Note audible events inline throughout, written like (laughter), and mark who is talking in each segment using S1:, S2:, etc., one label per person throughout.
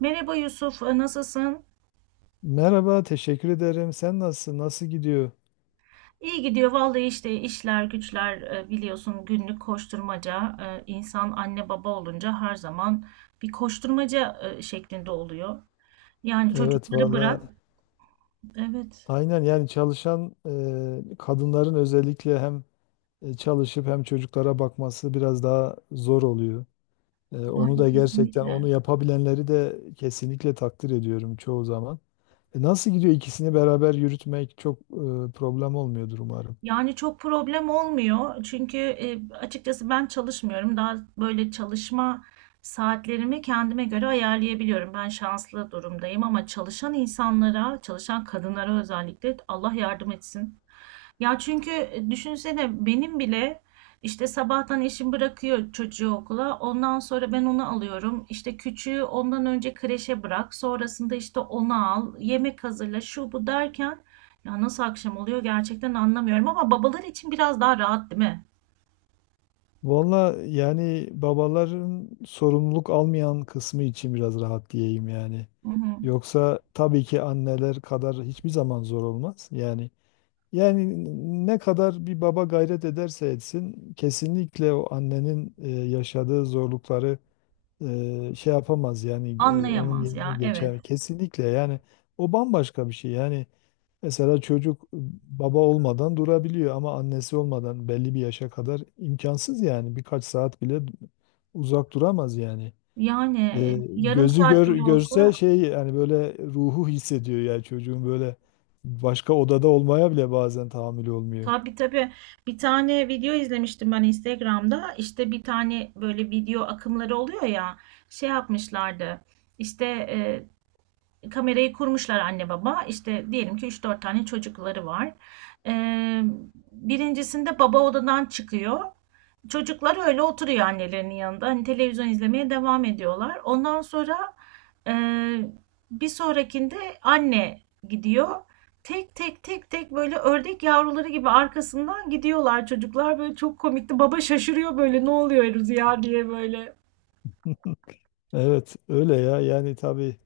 S1: Merhaba Yusuf, nasılsın?
S2: Merhaba, teşekkür ederim. Sen nasılsın? Nasıl gidiyor?
S1: İyi gidiyor vallahi işte işler güçler biliyorsun günlük koşturmaca insan anne baba olunca her zaman bir koşturmaca şeklinde oluyor. Yani
S2: Evet
S1: çocukları
S2: valla
S1: bırak. Evet,
S2: aynen yani çalışan kadınların özellikle hem çalışıp hem çocuklara bakması biraz daha zor oluyor. Onu
S1: yani
S2: da gerçekten onu
S1: kesinlikle.
S2: yapabilenleri de kesinlikle takdir ediyorum çoğu zaman. Nasıl gidiyor ikisini beraber yürütmek çok problem olmuyordur umarım.
S1: Yani çok problem olmuyor çünkü açıkçası ben çalışmıyorum. Daha böyle çalışma saatlerimi kendime göre ayarlayabiliyorum. Ben şanslı durumdayım ama çalışan insanlara, çalışan kadınlara özellikle Allah yardım etsin. Ya çünkü düşünsene benim bile işte sabahtan eşim bırakıyor çocuğu okula. Ondan sonra ben onu alıyorum. İşte küçüğü ondan önce kreşe bırak. Sonrasında işte onu al. Yemek hazırla şu bu derken ya nasıl akşam oluyor gerçekten anlamıyorum. Ama babalar için biraz daha rahat değil mi?
S2: Valla yani babaların sorumluluk almayan kısmı için biraz rahat diyeyim yani.
S1: Hı hı.
S2: Yoksa tabii ki anneler kadar hiçbir zaman zor olmaz. Yani ne kadar bir baba gayret ederse etsin kesinlikle o annenin yaşadığı zorlukları şey yapamaz yani onun
S1: Anlayamaz
S2: yerine
S1: ya, evet.
S2: geçer. Kesinlikle yani o bambaşka bir şey yani. Mesela çocuk baba olmadan durabiliyor ama annesi olmadan belli bir yaşa kadar imkansız yani. Birkaç saat bile uzak duramaz yani.
S1: Yani yarım
S2: Gözü
S1: saat bile olsa.
S2: görse şey yani böyle ruhu hissediyor yani çocuğun böyle başka odada olmaya bile bazen tahammülü olmuyor.
S1: Tabii, tabii. Bir tane video izlemiştim ben Instagram'da. İşte bir tane böyle video akımları oluyor ya. Şey yapmışlardı. İşte kamerayı kurmuşlar anne baba. İşte diyelim ki üç dört tane çocukları var. Ee, birincisinde baba odadan çıkıyor. Çocuklar öyle oturuyor annelerinin yanında. Hani televizyon izlemeye devam ediyorlar. Ondan sonra e, bir sonrakinde anne gidiyor. Tek tek tek tek böyle ördek yavruları gibi arkasından gidiyorlar çocuklar. Böyle çok komikti. Baba şaşırıyor böyle, ne oluyoruz ya, diye böyle.
S2: (laughs) Evet öyle ya yani tabii.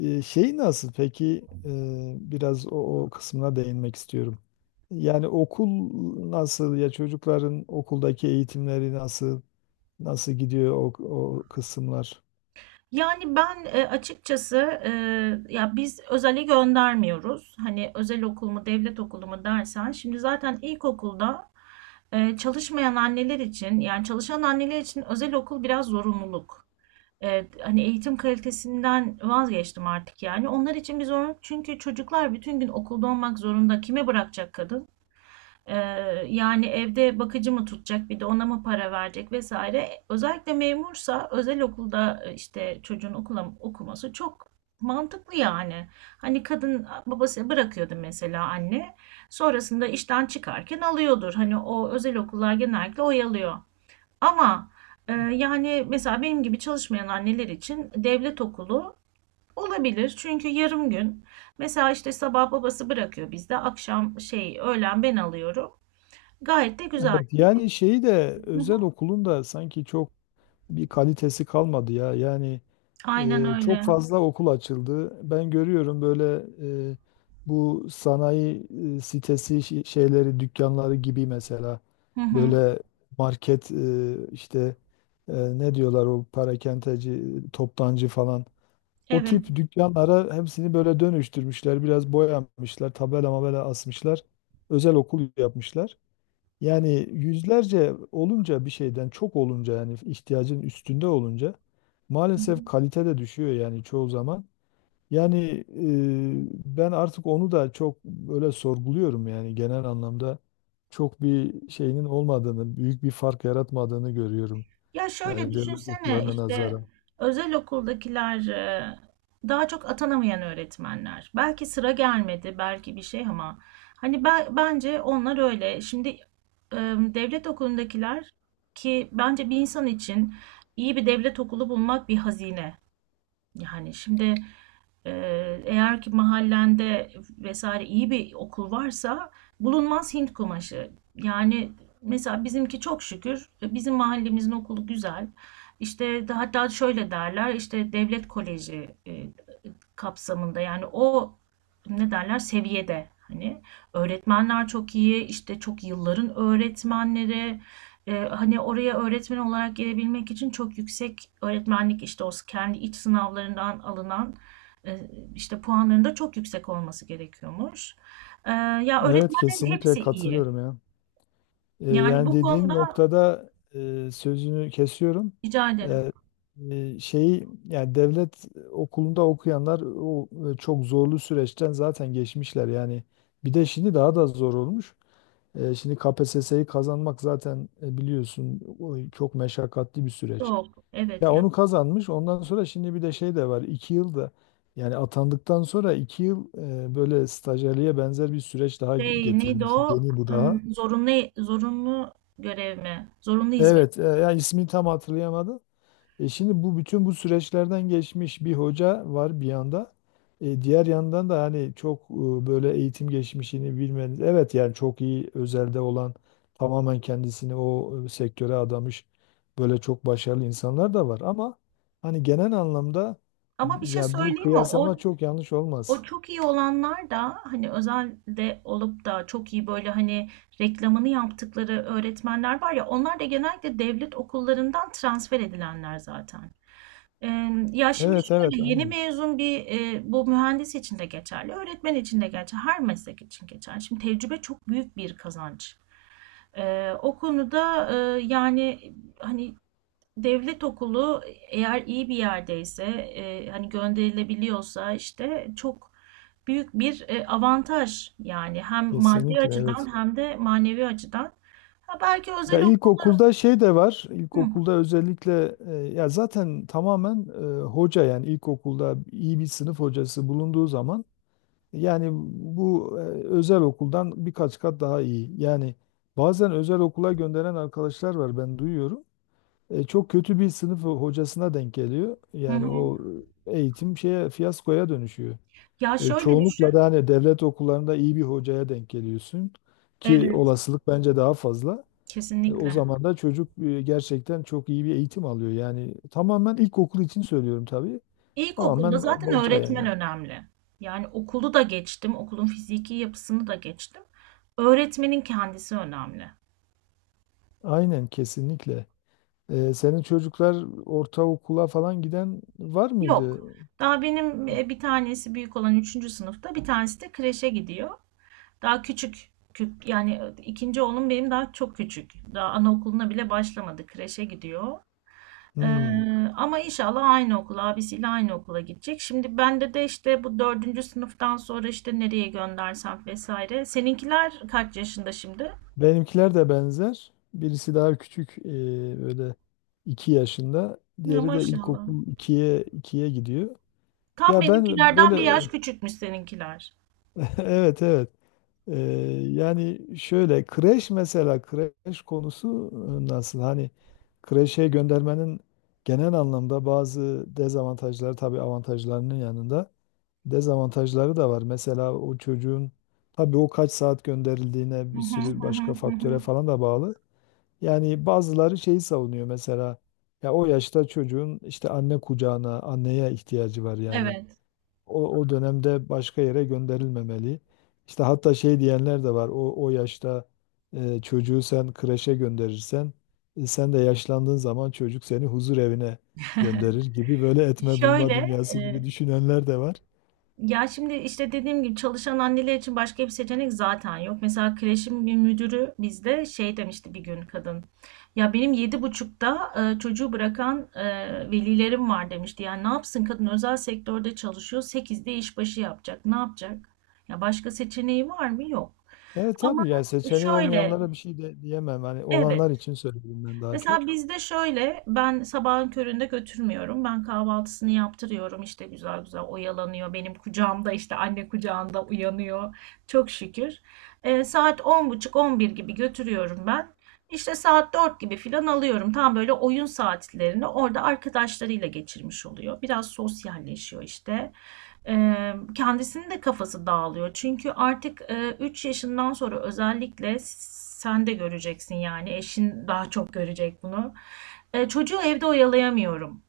S2: Şey nasıl peki? Biraz o kısmına değinmek istiyorum. Yani okul nasıl ya, çocukların okuldaki eğitimleri nasıl? Nasıl gidiyor o kısımlar?
S1: Yani ben açıkçası e, ya biz özele göndermiyoruz. Hani özel okul mu devlet okulu mu dersen şimdi zaten ilkokulda çalışmayan anneler için yani çalışan anneler için özel okul biraz zorunluluk. Hani eğitim kalitesinden vazgeçtim artık yani. Onlar için bir zorunluluk çünkü çocuklar bütün gün okulda olmak zorunda. Kime bırakacak kadın? Ee, yani evde bakıcı mı tutacak, bir de ona mı para verecek vesaire. Özellikle memursa özel okulda işte çocuğun okula okuması çok mantıklı yani. Hani kadın babası bırakıyordu mesela, anne sonrasında işten çıkarken alıyordur. Hani o özel okullar genellikle oyalıyor. Ama yani mesela benim gibi çalışmayan anneler için devlet okulu olabilir. Çünkü yarım gün mesela işte sabah babası bırakıyor bizde, akşam şey, öğlen ben alıyorum. Gayet de güzel.
S2: Evet, yani şeyi de
S1: Hı hı.
S2: özel okulun da sanki çok bir kalitesi kalmadı ya. Yani
S1: Aynen
S2: çok
S1: öyle.
S2: fazla okul açıldı. Ben görüyorum böyle e, bu sanayi sitesi şeyleri, dükkanları gibi mesela
S1: Hı hı.
S2: böyle market işte ne diyorlar o parakendeci, toptancı falan. O
S1: Evet.
S2: tip dükkanlara hepsini böyle dönüştürmüşler. Biraz boyamışlar, tabela mabela asmışlar. Özel okul yapmışlar. Yani yüzlerce olunca, bir şeyden çok olunca yani ihtiyacın üstünde olunca
S1: Hı
S2: maalesef
S1: hı.
S2: kalite de düşüyor yani çoğu zaman. Yani ben artık onu da çok böyle sorguluyorum yani genel anlamda çok bir şeyinin olmadığını, büyük bir fark yaratmadığını görüyorum.
S1: Ya şöyle
S2: Yani devlet
S1: düşünsene
S2: okullarına
S1: işte
S2: nazaran.
S1: özel okuldakiler daha çok atanamayan öğretmenler. Belki sıra gelmedi, belki bir şey, ama hani ben, bence onlar öyle. Şimdi devlet okulundakiler, ki bence bir insan için iyi bir devlet okulu bulmak bir hazine. Yani şimdi eğer ki mahallende vesaire iyi bir okul varsa bulunmaz Hint kumaşı. Yani mesela bizimki, çok şükür, bizim mahallemizin okulu güzel. İşte hatta şöyle derler işte devlet koleji kapsamında, yani o ne derler seviyede hani öğretmenler çok iyi, işte çok yılların öğretmenleri, hani oraya öğretmen olarak gelebilmek için çok yüksek öğretmenlik işte o kendi iç sınavlarından alınan işte puanların da çok yüksek olması gerekiyormuş. Ya
S2: Evet
S1: öğretmenlerin
S2: kesinlikle
S1: hepsi iyi.
S2: katılıyorum ya.
S1: Yani
S2: Yani
S1: bu
S2: dediğin
S1: konuda
S2: noktada sözünü kesiyorum.
S1: rica ederim.
S2: E, şeyi yani devlet okulunda okuyanlar o çok zorlu süreçten zaten geçmişler yani. Bir de şimdi daha da zor olmuş. Şimdi KPSS'yi kazanmak zaten biliyorsun o çok meşakkatli bir süreç.
S1: Çok, evet
S2: Ya
S1: ya.
S2: onu kazanmış. Ondan sonra şimdi bir de şey de var. İki yılda yani atandıktan sonra iki yıl böyle stajyerliğe benzer bir süreç daha
S1: Şey neydi
S2: getirilmiş.
S1: o?
S2: Yeni bu daha.
S1: Zorunlu görev mi? Zorunlu hizmet.
S2: Evet, ya ismini tam hatırlayamadım. E şimdi bu bütün bu süreçlerden geçmiş bir hoca var bir yanda. Diğer yandan da hani çok böyle eğitim geçmişini bilmeniz. Evet yani çok iyi özelde olan tamamen kendisini o sektöre adamış böyle çok başarılı insanlar da var ama hani genel anlamda
S1: Ama bir şey
S2: yani bu
S1: söyleyeyim mi? O
S2: kıyaslama çok yanlış
S1: o
S2: olmaz.
S1: çok iyi olanlar da, hani özelde olup da çok iyi böyle hani reklamını yaptıkları öğretmenler var ya, onlar da genellikle devlet okullarından transfer edilenler zaten. Ya şimdi
S2: Evet evet
S1: şöyle, yeni
S2: aynı.
S1: mezun bir bu mühendis için de geçerli, öğretmen için de geçerli, her meslek için geçerli. Şimdi tecrübe çok büyük bir kazanç. O konuda yani hani devlet okulu eğer iyi bir yerdeyse, hani gönderilebiliyorsa işte çok büyük bir avantaj yani, hem maddi
S2: Kesinlikle evet.
S1: açıdan hem de manevi açıdan. Ha, belki özel
S2: Ya
S1: okul.
S2: ilkokulda şey de var.
S1: Hı,
S2: İlkokulda özellikle ya zaten tamamen hoca, yani ilkokulda iyi bir sınıf hocası bulunduğu zaman yani bu özel okuldan birkaç kat daha iyi. Yani bazen özel okula gönderen arkadaşlar var, ben duyuyorum. Çok kötü bir sınıf hocasına denk geliyor.
S1: hı
S2: Yani o
S1: hı.
S2: eğitim şeye, fiyaskoya dönüşüyor.
S1: Ya şöyle
S2: Çoğunlukla
S1: düşün.
S2: da hani devlet okullarında iyi bir hocaya denk geliyorsun ki
S1: Evet,
S2: olasılık bence daha fazla. O
S1: kesinlikle.
S2: zaman da çocuk gerçekten çok iyi bir eğitim alıyor. Yani tamamen ilkokul için söylüyorum tabii. Tamamen
S1: İlkokulda zaten
S2: hoca
S1: öğretmen
S2: yani.
S1: önemli. Yani okulu da geçtim, okulun fiziki yapısını da geçtim. Öğretmenin kendisi önemli.
S2: Aynen kesinlikle. Senin çocuklar ortaokula falan giden var
S1: Yok.
S2: mıydı?
S1: Daha benim bir tanesi büyük olan üçüncü sınıfta, bir tanesi de kreşe gidiyor. Daha küçük. Yani ikinci oğlum benim daha çok küçük. Daha anaokuluna bile başlamadı. Kreşe gidiyor. Ee,
S2: Hmm.
S1: ama inşallah aynı okula, abisiyle aynı okula gidecek. Şimdi bende de işte bu dördüncü sınıftan sonra işte nereye göndersem vesaire. Seninkiler kaç yaşında şimdi?
S2: Benimkiler de benzer. Birisi daha küçük, böyle 2 yaşında.
S1: Ya,
S2: Diğeri de
S1: maşallah.
S2: ilkokul ikiye gidiyor.
S1: Tam
S2: Ya ben
S1: benimkilerden bir yaş
S2: böyle
S1: küçükmüş seninkiler.
S2: (laughs) evet evet. Ee, yani şöyle kreş, mesela kreş konusu nasıl? Hani kreşe göndermenin genel anlamda bazı dezavantajları, tabii avantajlarının yanında dezavantajları da var. Mesela o çocuğun, tabii o kaç saat gönderildiğine,
S1: Hı
S2: bir
S1: hı
S2: sürü
S1: hı
S2: başka
S1: hı hı.
S2: faktöre
S1: Hı.
S2: falan da bağlı. Yani bazıları şeyi savunuyor mesela, ya o yaşta çocuğun işte anne kucağına, anneye ihtiyacı var yani
S1: Evet.
S2: o dönemde başka yere gönderilmemeli. İşte hatta şey diyenler de var. O yaşta çocuğu sen kreşe gönderirsen sen de yaşlandığın zaman çocuk seni huzur evine gönderir gibi, böyle
S1: (laughs)
S2: etme bulma
S1: Şöyle,
S2: dünyası gibi
S1: e,
S2: düşünenler de var.
S1: ya şimdi işte dediğim gibi çalışan anneler için başka bir seçenek zaten yok. Mesela kreşin bir müdürü bizde şey demişti bir gün kadın. Ya benim 7.30'da çocuğu bırakan velilerim var, demişti. Yani ne yapsın kadın, özel sektörde çalışıyor. 8'de işbaşı yapacak. Ne yapacak? Ya başka seçeneği var mı? Yok.
S2: Evet
S1: Ama
S2: tabii yani seçeneği
S1: şöyle,
S2: olmayanlara bir şey de diyemem. Hani olanlar
S1: evet.
S2: için söyledim ben daha
S1: Mesela
S2: çok.
S1: bizde şöyle, ben sabahın köründe götürmüyorum. Ben kahvaltısını yaptırıyorum. İşte güzel güzel oyalanıyor. Benim kucağımda, işte anne kucağında uyanıyor. Çok şükür. Saat on buçuk on bir gibi götürüyorum ben. İşte saat 4 gibi filan alıyorum. Tam böyle oyun saatlerini orada arkadaşlarıyla geçirmiş oluyor. Biraz sosyalleşiyor işte. Kendisinin de kafası dağılıyor. Çünkü artık 3 yaşından sonra özellikle sen de göreceksin, yani eşin daha çok görecek bunu. Çocuğu evde oyalayamıyorum.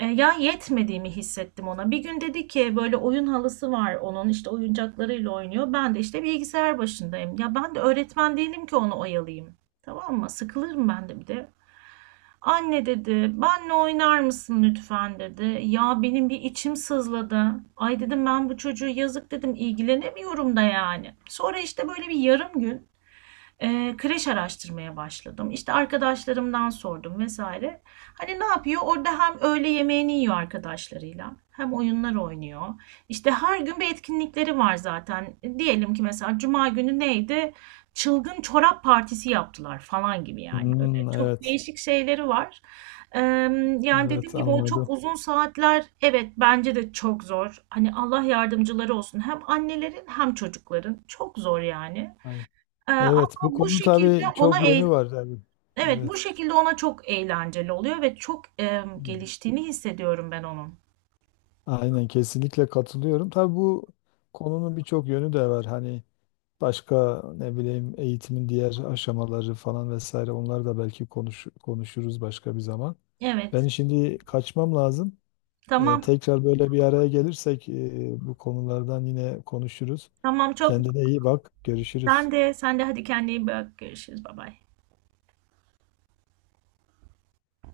S1: Ya, yetmediğimi hissettim ona. Bir gün dedi ki, böyle oyun halısı var onun, işte oyuncaklarıyla oynuyor. Ben de işte bilgisayar başındayım. Ya ben de öğretmen değilim ki onu oyalayayım. Tamam mı? Sıkılırım ben de bir de. Anne dedi, benle oynar mısın lütfen, dedi. Ya benim bir içim sızladı. Ay dedim, ben bu çocuğu, yazık, dedim, ilgilenemiyorum da yani. Sonra işte böyle bir yarım gün kreş araştırmaya başladım. İşte arkadaşlarımdan sordum vesaire. Hani ne yapıyor? Orada hem öğle yemeğini yiyor arkadaşlarıyla, hem oyunlar oynuyor. İşte her gün bir etkinlikleri var zaten. Diyelim ki mesela Cuma günü neydi? Çılgın çorap partisi yaptılar falan gibi yani. Öyle
S2: Hmm,
S1: çok
S2: evet.
S1: değişik şeyleri var. Yani dediğim
S2: Evet
S1: gibi o çok
S2: anladım.
S1: uzun saatler, evet bence de çok zor. Hani Allah yardımcıları olsun, hem annelerin hem çocukların çok zor yani.
S2: Aynen.
S1: Ama
S2: Evet bu
S1: bu
S2: konu
S1: şekilde
S2: tabii
S1: ona
S2: çok yönü var tabii.
S1: evet bu
S2: Evet.
S1: şekilde ona çok eğlenceli oluyor ve çok
S2: Hmm.
S1: geliştiğini hissediyorum ben onun.
S2: Aynen kesinlikle katılıyorum. Tabii bu konunun birçok yönü de var. Hani başka ne bileyim, eğitimin diğer aşamaları falan vesaire, onları da belki konuşuruz başka bir zaman. Ben
S1: Evet.
S2: şimdi kaçmam lazım.
S1: Tamam.
S2: Tekrar böyle bir araya gelirsek bu konulardan yine konuşuruz.
S1: Tamam, çok.
S2: Kendine iyi bak.
S1: Sen
S2: Görüşürüz.
S1: de, sen de, hadi kendine iyi bak. Görüşürüz. Bay bay.